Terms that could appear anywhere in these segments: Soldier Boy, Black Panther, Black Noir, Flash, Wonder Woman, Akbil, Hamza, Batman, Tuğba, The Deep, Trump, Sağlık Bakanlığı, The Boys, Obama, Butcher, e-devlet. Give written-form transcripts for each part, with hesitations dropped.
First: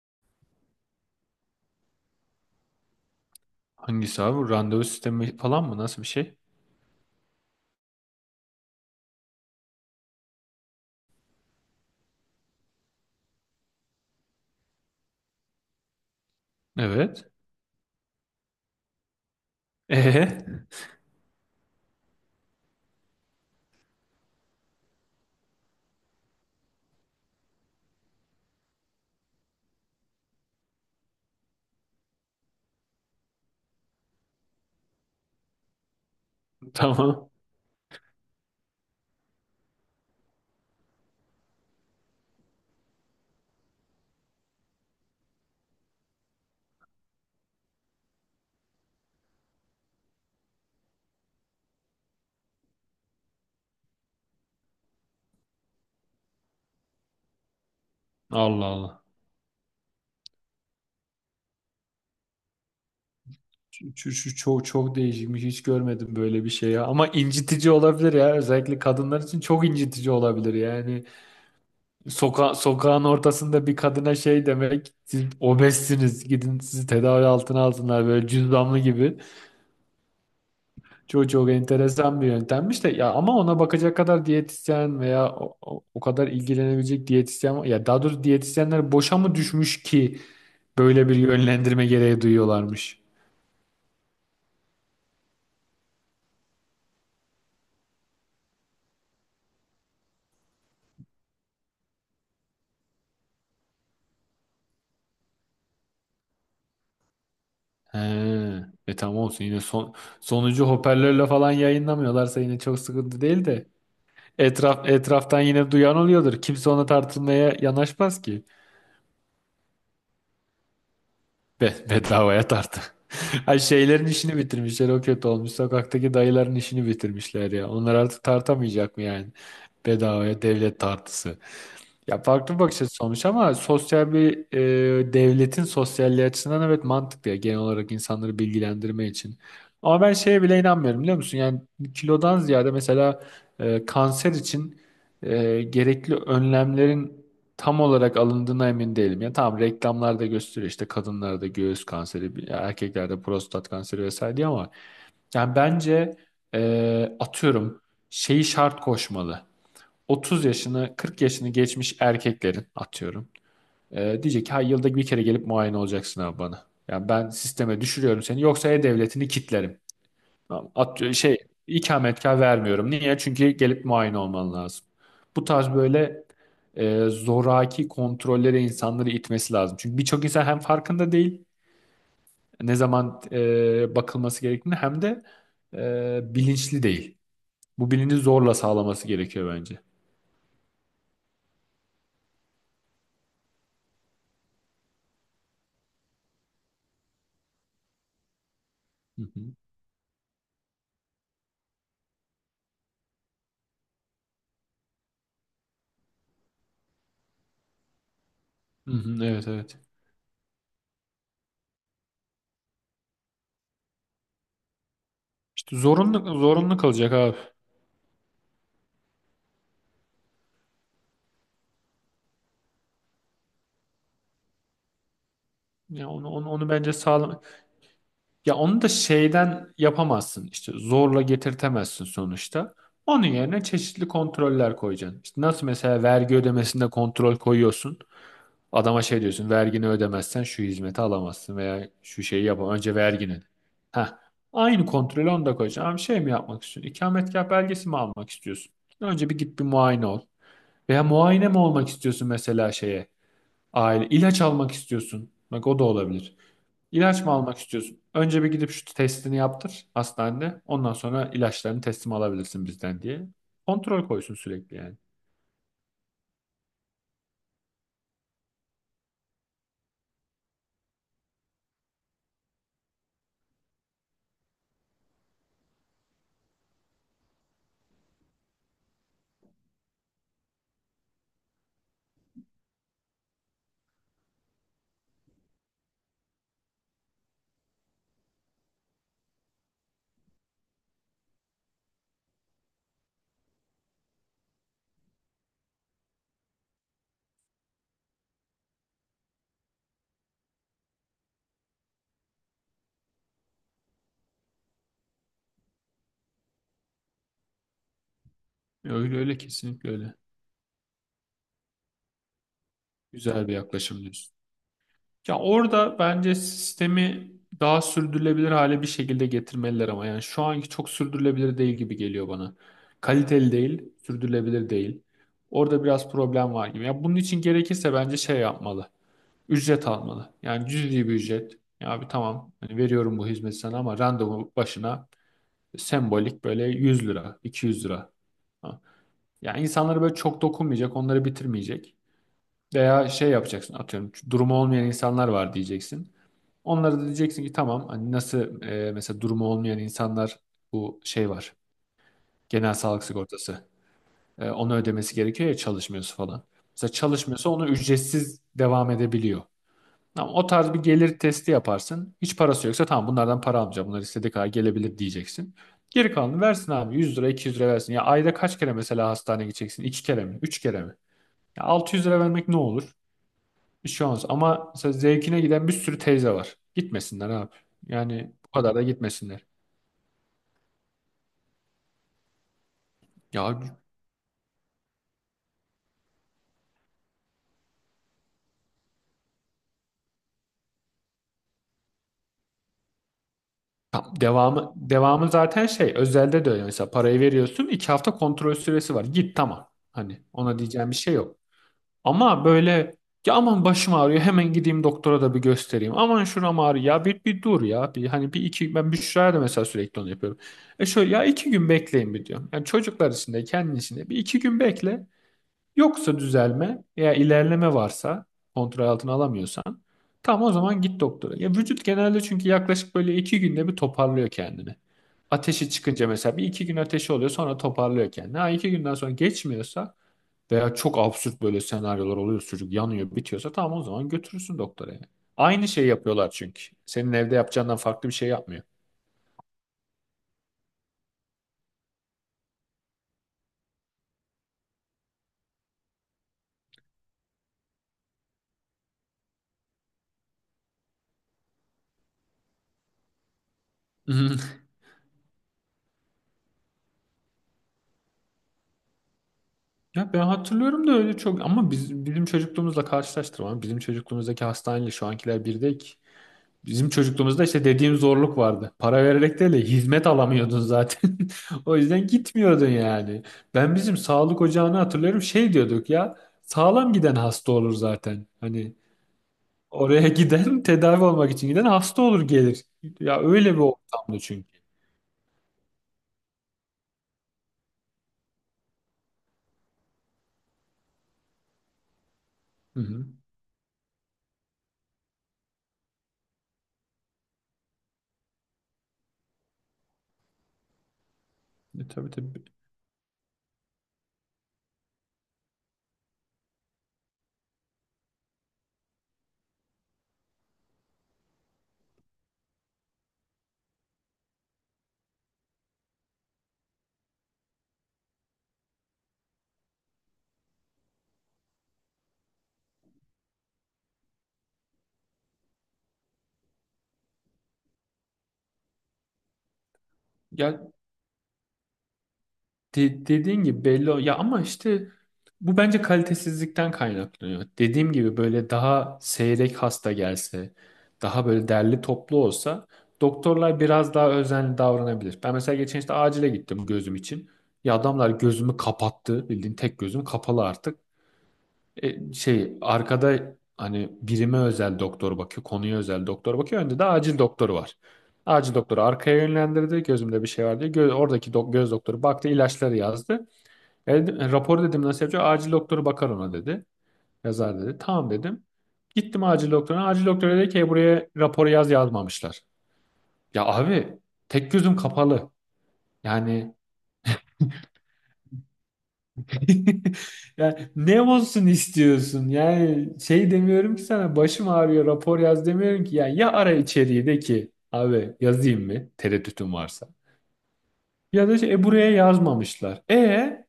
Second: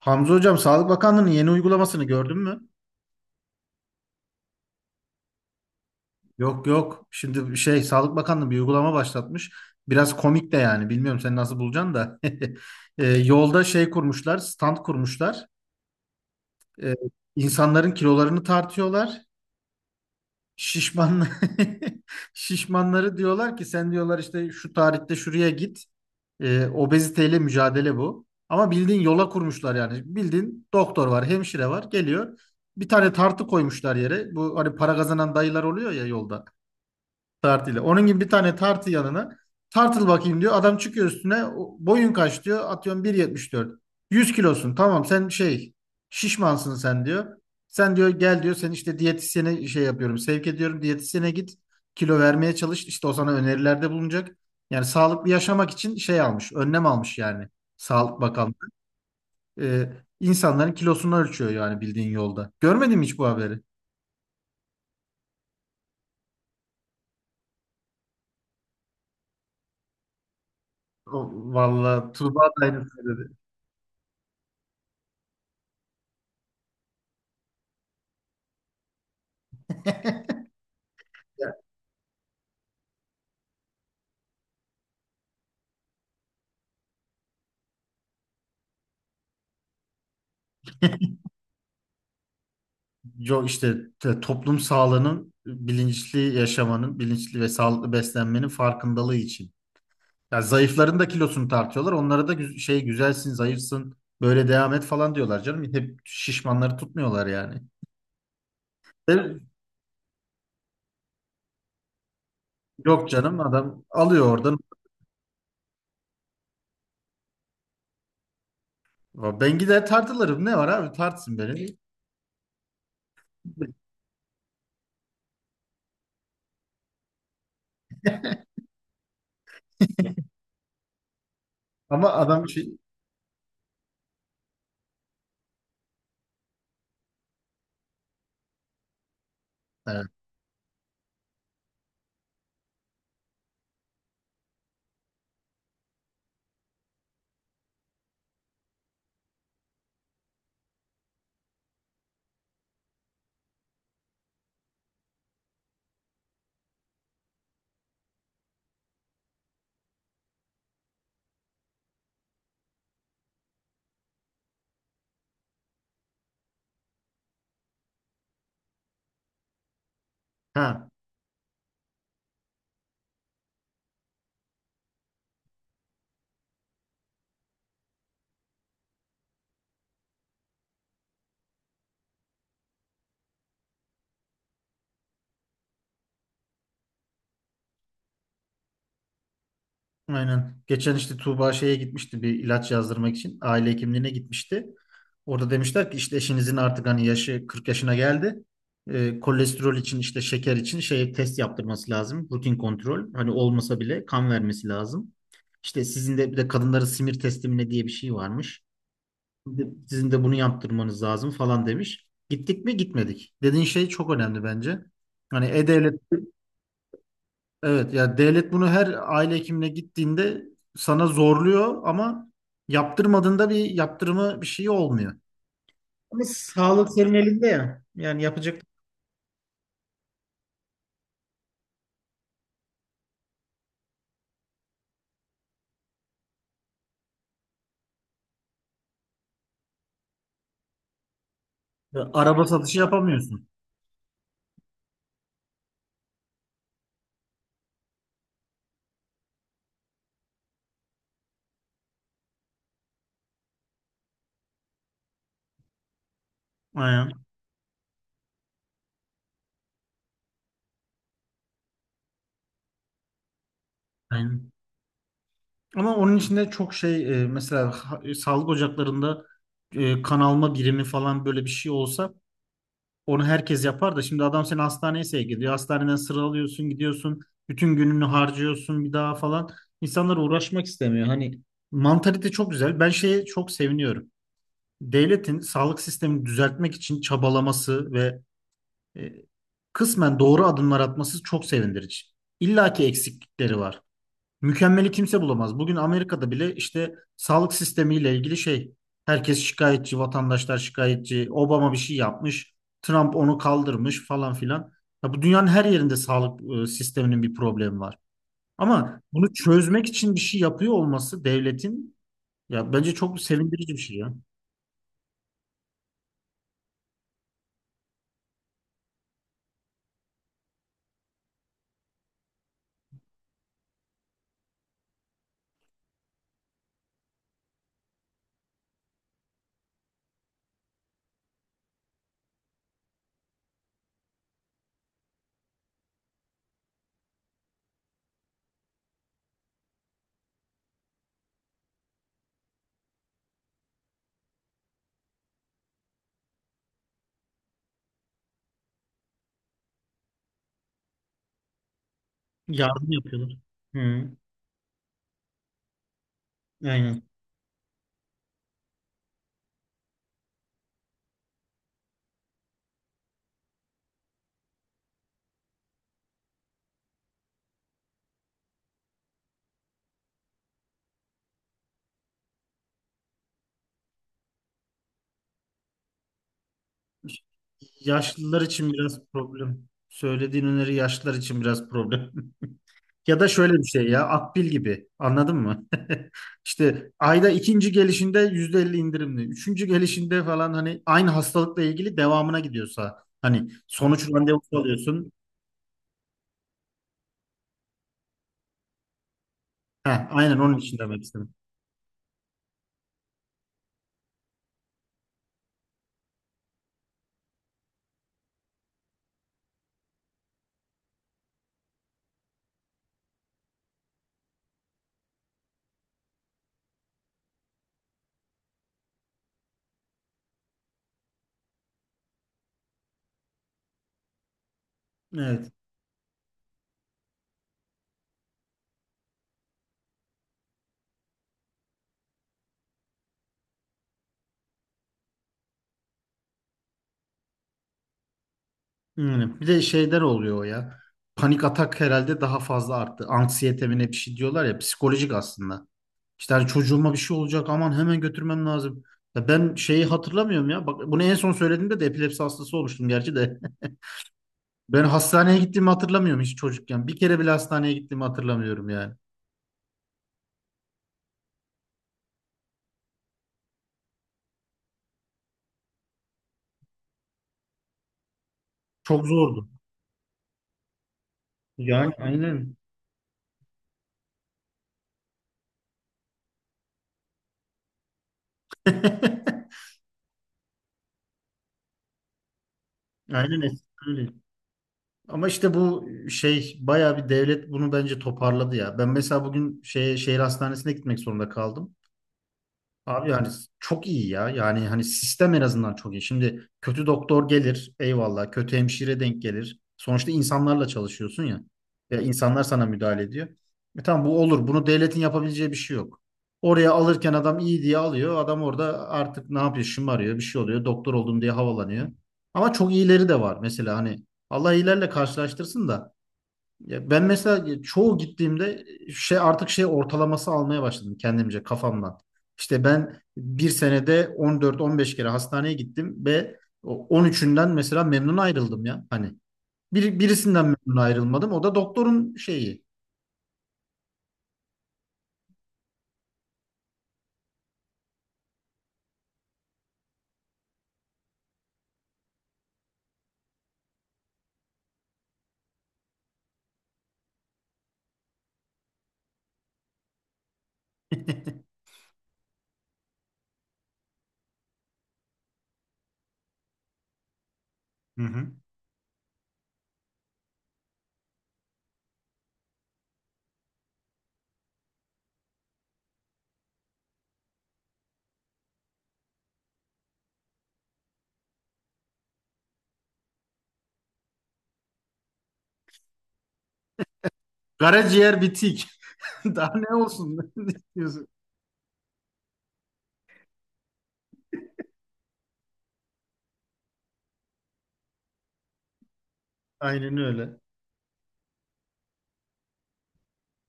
Hamza hocam Sağlık Bakanlığı'nın yeni uygulamasını gördün mü? Hangisi abi? Bu randevu sistemi falan mı? Nasıl bir şey? Yok yok. Şimdi bir şey Sağlık Bakanlığı bir uygulama başlatmış. Biraz komik de yani. Bilmiyorum sen nasıl bulacaksın da. Yolda şey kurmuşlar, stand kurmuşlar. E, Evet. insanların kilolarını tartıyorlar. Ee, Şişman şişmanları diyorlar ki sen diyorlar işte şu tarihte şuraya git. Obeziteyle mücadele bu. Ama bildiğin yola kurmuşlar yani. Bildiğin doktor var, hemşire var, geliyor. Bir tane tartı koymuşlar yere. Bu hani para kazanan dayılar oluyor ya yolda. tamam. Tartıyla. Onun gibi bir tane tartı yanına tartıl bakayım diyor. Adam çıkıyor üstüne. Boyun kaç diyor? Atıyorum 1,74. 100 kilosun. Tamam sen şey şişmansın sen diyor. Sen diyor gel diyor. Sen işte diyetisyene şey yapıyorum. Sevk ediyorum. Diyetisyene git. Kilo vermeye çalış. İşte o sana önerilerde bulunacak. Yani sağlıklı yaşamak için şey almış. Önlem almış yani. Sağlık Bakanlığı. Allah Allah. Ee, insanların kilosunu ölçüyor yani bildiğin yolda. Görmedin mi hiç bu haberi? Şu çok çok değişikmiş. Hiç görmedim böyle bir şey ya. Ama incitici olabilir ya. Özellikle kadınlar için çok incitici olabilir. Yani Vallahi Tuğba da sokağın aynısını dedi. ortasında bir kadına şey demek. Siz obezsiniz. Gidin sizi tedavi altına alsınlar böyle cüzdanlı gibi. Çok çok enteresan bir yöntemmiş de ya ama ona bakacak kadar diyetisyen veya o kadar ilgilenebilecek ya daha doğrusu diyetisyenler boşa mı düşmüş ki böyle bir yönlendirme gereği duyuyorlarmış. Yo, işte toplum sağlığının bilinçli yaşamanın, bilinçli ve sağlıklı beslenmenin farkındalığı için. Ya zayıfların da kilosunu tartıyorlar. Onlara da şey güzelsin, zayıfsın, böyle devam et falan diyorlar canım. Hep şişmanları tutmuyorlar yani. He. E E, tamam olsun yine sonucu hoparlörle falan yayınlamıyorlarsa yine çok yok sıkıntı canım, değil de adam alıyor oradan. etraf etraftan yine duyan oluyordur. Kimse ona tartılmaya yanaşmaz ki. Ben gider tartılırım. Ne var abi, tartsın beni. Bedavaya tartı. Ay şeylerin işini bitirmişler o kötü olmuş. Sokaktaki dayıların işini bitirmişler ya. Onlar artık tartamayacak mı yani? Bedavaya devlet tartısı. Ama Ya adam farklı bir şey. bakış açısı olmuş ama sosyal bir devletin sosyalliği açısından evet mantıklı ya genel olarak insanları bilgilendirme için. Ama Evet. ben şeye bile inanmıyorum biliyor musun? Yani kilodan ziyade mesela kanser için gerekli önlemlerin tam olarak alındığına emin değilim. Ya tamam reklamlarda gösteriyor işte kadınlarda göğüs kanseri, erkeklerde prostat kanseri vesaire diye ama yani bence atıyorum şeyi şart koşmalı. 30 yaşını 40 yaşını geçmiş erkeklerin atıyorum. Diyecek ki ha yılda bir kere gelip muayene olacaksın abi bana. Yani ben sisteme düşürüyorum seni yoksa e-devletini kitlerim. Tamam, Ha. Şey ikametgah vermiyorum. Niye? Çünkü gelip muayene olman lazım. Bu tarz böyle zoraki kontrollere insanları itmesi lazım. Çünkü birçok insan hem farkında değil ne zaman bakılması gerektiğini hem de bilinçli değil. Bu bilinci zorla sağlaması gerekiyor bence. Aynen. Geçen işte Tuğba şeye gitmişti bir ilaç yazdırmak için. Aile hekimliğine gitmişti. Orada demişler ki işte eşinizin artık hani yaşı 40 yaşına geldi. Ee, Hı hı. kolesterol için işte şeker için şey test yaptırması lazım. Rutin kontrol. Hani olmasa bile kan vermesi lazım. İşte sizin de bir de kadınların simir testi mi ne diye bir şey varmış. Hı hı, evet Bir de evet. sizin de bunu yaptırmanız lazım falan demiş. Gittik mi? Gitmedik. Dediğin şey çok önemli bence. Hani İşte e-devlet. zorunlu zorunlu kalacak abi. Evet, ya devlet bunu her aile hekimine gittiğinde sana zorluyor ama yaptırmadığında bir yaptırımı bir şey olmuyor. Ya Ama onu sağlık bence senin sağlam. elinde ya. Yani Ya yapacak. onu da şeyden yapamazsın. İşte zorla getirtemezsin sonuçta. Onun yerine çeşitli kontroller koyacaksın. İşte nasıl mesela vergi ödemesinde kontrol koyuyorsun. Adama şey diyorsun, vergini ödemezsen şu hizmeti alamazsın veya Ya, şu araba şeyi yap. satışı Önce vergini. yapamıyorsun. Ha, aynı kontrolü onu da koyacaksın. Abi şey mi yapmak istiyorsun? İkametgah belgesi mi almak istiyorsun? Önce bir git bir muayene ol. Veya muayene mi olmak istiyorsun mesela şeye? Aile ilaç almak istiyorsun. Bak o da olabilir. Aynen. İlaç mı almak istiyorsun? Önce bir gidip şu testini yaptır hastanede. Ondan sonra ilaçlarını teslim alabilirsin bizden diye. Kontrol koysun Aynen. sürekli yani. Ama onun içinde çok şey, mesela sağlık ocaklarında kan alma birimi falan böyle bir şey olsa. Onu herkes yapar da şimdi adam seni hastaneye sevk ediyor. Hastaneden sıra alıyorsun, gidiyorsun. Bütün gününü harcıyorsun bir daha falan. İnsanlar uğraşmak istemiyor. Hani mantalite çok güzel. Ben şeye çok seviniyorum. Devletin sağlık sistemini düzeltmek için çabalaması ve e, kısmen doğru adımlar atması çok sevindirici. İlla ki eksiklikleri var. Mükemmeli kimse bulamaz. Bugün Amerika'da bile işte sağlık sistemiyle ilgili şey, herkes şikayetçi, vatandaşlar şikayetçi. Obama bir şey yapmış, Trump onu kaldırmış falan filan. Ya bu dünyanın her yerinde sağlık sisteminin bir problemi var. Ama Öyle bunu öyle çözmek kesinlikle için öyle. bir şey yapıyor olması devletin, ya bence çok Güzel bir sevindirici bir şey yaklaşım ya. diyorsun. Ya orada bence sistemi daha sürdürülebilir hale bir şekilde getirmeliler ama yani şu anki çok sürdürülebilir değil gibi geliyor bana. Kaliteli değil, sürdürülebilir değil. Orada biraz problem var gibi. Ya bunun için gerekirse bence şey yapmalı. Ücret almalı. Yani cüzi bir ücret. Ya abi tamam hani veriyorum bu hizmeti sana ama randevu başına sembolik böyle 100 lira, 200 lira. Ha. Yani insanları böyle çok dokunmayacak, onları bitirmeyecek. Veya şey yapacaksın atıyorum durumu olmayan insanlar var diyeceksin. Onlara da diyeceksin ki tamam hani nasıl mesela durumu olmayan insanlar bu şey var. Genel Yardım sağlık yapıyorlar. sigortası. Hı, Onu ödemesi gerekiyor ya çalışmıyorsa falan. Mesela aynen. çalışmıyorsa onu ücretsiz devam edebiliyor. Ama o tarz bir gelir testi yaparsın. Hiç parası yoksa tamam bunlardan para almayacağım. Bunlar istediği kadar gelebilir diyeceksin. Geri kalanını versin abi. 100 lira 200 lira versin. Ya ayda kaç kere mesela hastaneye gideceksin? 2 kere mi? 3 kere mi? Ya 600 lira vermek ne olur? Bir şey olmaz. Ama mesela zevkine giden bir sürü teyze var. Gitmesinler abi. Yani Yaşlılar bu için kadar da biraz gitmesinler. problem. Söylediğin öneri yaşlılar için biraz problem. Ya da şöyle Ya bir şey ya, Akbil gibi anladın mı? İşte ayda ikinci gelişinde %50 indirimli. Üçüncü gelişinde falan hani aynı hastalıkla ilgili devamına gidiyorsa hani sonuç randevusu devamı alıyorsun. devamı zaten şey özelde de öyle. Mesela parayı veriyorsun 2 hafta kontrol süresi var. Git tamam. Heh, Hani aynen onun ona için diyeceğim bir demek şey istedim. yok. Ama böyle ya aman başım ağrıyor hemen gideyim doktora da bir göstereyim. Aman şuram ağrıyor ya bir dur ya. Hani bir iki ben Büşra'ya da mesela sürekli onu yapıyorum. E şöyle ya iki gün bekleyin bir diyorum. Yani çocuklar için de kendin için de bir iki gün bekle. Yoksa düzelme veya ilerleme varsa kontrol altına alamıyorsan tam o zaman git doktora. Ya vücut genelde çünkü yaklaşık böyle iki günde bir toparlıyor kendini. Evet. Ateşi çıkınca mesela bir iki gün ateşi oluyor sonra toparlıyor kendini. Ha iki günden sonra geçmiyorsa veya çok absürt böyle senaryolar oluyor. Çocuk yanıyor, bitiyorsa tamam o zaman götürürsün doktora yani. Aynı şeyi yapıyorlar çünkü. Senin evde yapacağından farklı bir şey yapmıyor. Yani bir de şeyler oluyor o ya. Panik atak herhalde daha fazla arttı. Anksiyete mi ne bir şey diyorlar ya, psikolojik aslında. İşte hani çocuğuma bir şey olacak, aman hemen götürmem lazım. Ya ben şeyi hatırlamıyorum ya. Bak, bunu en son söylediğimde de epilepsi hastası olmuştum gerçi de. Ben hastaneye gittiğimi hatırlamıyorum hiç çocukken. Bir kere bile hastaneye gittiğimi hatırlamıyorum yani. Ya ben hatırlıyorum da öyle çok ama bizim çocukluğumuzla karşılaştırma. Bizim çocukluğumuzdaki hastaneyle şu ankiler bir değil ki. Bizim çocukluğumuzda işte dediğim zorluk vardı. Para Çok vererek zordu. değil de hizmet alamıyordun zaten. O Yani yüzden aynen. gitmiyordun yani. Ben bizim sağlık ocağını hatırlıyorum şey diyorduk ya sağlam giden hasta olur zaten. Hani oraya giden tedavi olmak için giden hasta olur gelir. Ya Aynen öyle bir eskiden öyle. ortamdı çünkü. Ama işte bu şey, bayağı bir devlet bunu bence toparladı ya. Ben mesela bugün şey, şehir hastanesine gitmek zorunda kaldım. Hı hı. Abi yani çok iyi ya. Yani hani sistem en azından çok iyi. Şimdi kötü doktor gelir, eyvallah. Kötü hemşire denk gelir. Sonuçta insanlarla çalışıyorsun ya. Ya Tabii insanlar tabii. sana müdahale ediyor. Tamam bu olur. Bunu devletin yapabileceği bir şey yok. Oraya alırken adam iyi diye alıyor. Adam orada artık ne yapıyor? Şımarıyor, bir şey oluyor. Doktor oldum diye havalanıyor. Ama çok iyileri de var. Mesela hani Allah iyilerle karşılaştırsın da, ya ben mesela çoğu gittiğimde şey, artık şey ortalaması almaya başladım kendimce kafamdan. İşte ben bir senede 14-15 kere hastaneye gittim ve o 13'ünden mesela memnun ayrıldım ya. Hani birisinden Ya memnun ayrılmadım. O da doktorun şeyi. Dediğin gibi belli o. Ya ama işte bu bence kalitesizlikten kaynaklanıyor. Dediğim gibi böyle daha seyrek hasta gelse, daha böyle derli toplu olsa doktorlar biraz daha özenli davranabilir. Ben mesela geçen işte acile gittim gözüm için. Ya adamlar gözümü kapattı. Bildiğin tek gözüm kapalı artık. Şey arkada hani birime özel doktor bakıyor, konuya özel doktor bakıyor. Önde de acil doktoru var. Hı hı. Acil doktoru arkaya yönlendirdi. Gözümde bir şey var diye. Oradaki göz doktoru baktı, ilaçları yazdı. Rapor dedim nasıl yapacağım? Acil doktoru bakar ona dedi. Yazar dedi. Tamam dedim. Gittim acil doktoruna. Acil doktor dedi ki "E, buraya raporu yazmamışlar. Ya abi tek gözüm kapalı. Yani Karaciğer bitik. Daha ne olsun? Ne Yani ne diyorsun? olsun istiyorsun? Yani şey demiyorum ki sana başım ağrıyor rapor yaz demiyorum ki. Yani ya ara içeriği de ki abi yazayım mı tereddütün varsa. Aynen öyle. Ya da şey, "E, buraya yazmamışlar. E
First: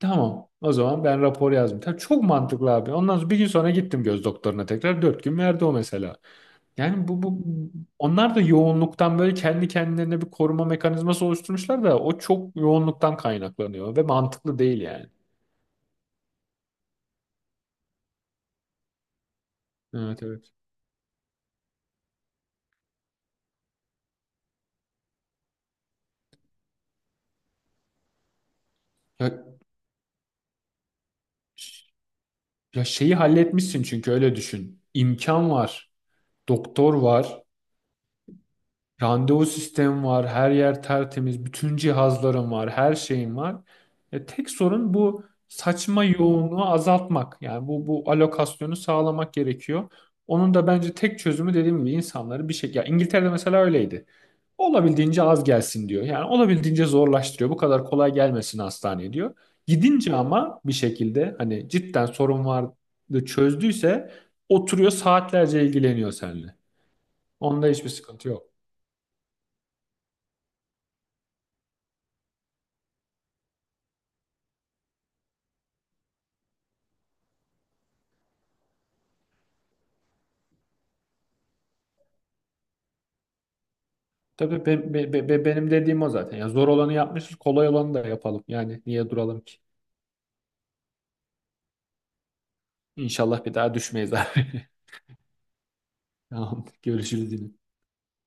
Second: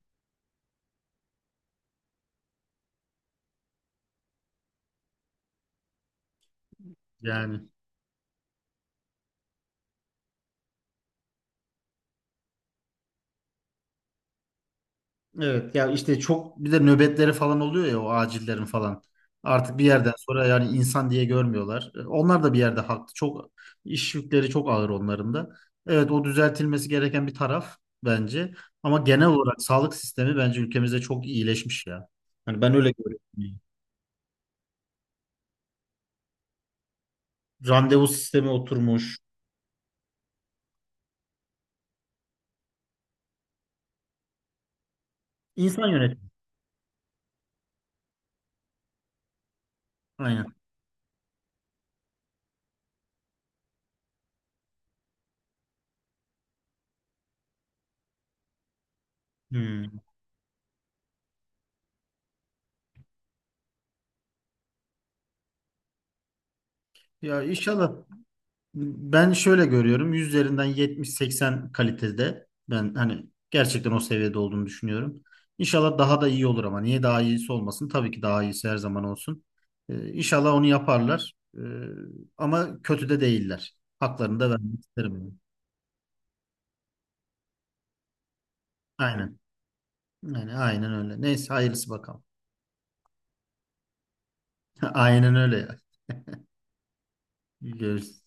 tamam o zaman ben rapor yazdım. Tabii çok mantıklı abi. Ondan sonra bir gün sonra gittim göz doktoruna tekrar. Dört gün verdi o mesela. Yani bu Yani. onlar da yoğunluktan böyle kendi kendilerine bir koruma mekanizması oluşturmuşlar da o çok yoğunluktan kaynaklanıyor ve mantıklı değil yani. Evet ya, işte çok bir de nöbetleri falan oluyor ya o acillerin falan. Artık bir yerden Evet sonra evet. yani insan diye görmüyorlar. Onlar da bir yerde haklı. Çok iş yükleri çok ağır onların da. Evet, o düzeltilmesi gereken bir taraf bence. Ama genel Ya olarak sağlık sistemi bence ülkemizde çok iyileşmiş ya. Hani ben Ya öyle şeyi görüyorum. halletmişsin çünkü öyle düşün. İmkan var, doktor var, Randevu sistemi oturmuş. randevu sistemi var, her yer tertemiz, bütün cihazların var, her şeyin var. E, tek sorun bu İnsan saçma yönetimi. yoğunluğu azaltmak. Yani bu alokasyonu sağlamak gerekiyor. Aynen. Onun da bence tek çözümü dediğim gibi insanları bir şey... Ya İngiltere'de mesela öyleydi. Olabildiğince az gelsin diyor. Yani olabildiğince zorlaştırıyor. Bu kadar kolay gelmesin hastaneye diyor. Hmm. Gidince ama bir şekilde hani cidden sorun vardı çözdüyse oturuyor saatlerce ilgileniyor seninle. Ya Onda hiçbir inşallah. sıkıntı yok. Ben şöyle görüyorum. 100 üzerinden 70-80 kalitede. Ben hani gerçekten o seviyede olduğunu düşünüyorum. İnşallah daha da iyi olur ama niye daha iyisi olmasın? Tabii ki daha iyisi her zaman olsun. İnşallah onu yaparlar. Ama kötü de değiller. Haklarını da Tabii vermek isterim, yani. Benim dediğim o zaten. Ya zor olanı yapmışız, kolay olanı da yapalım. Yani niye Aynen. duralım ki? Yani aynen öyle. Neyse hayırlısı bakalım. İnşallah bir daha düşmeyiz abi. Aynen öyle ya. Tamam, görüşürüz yine. Görüşürüz.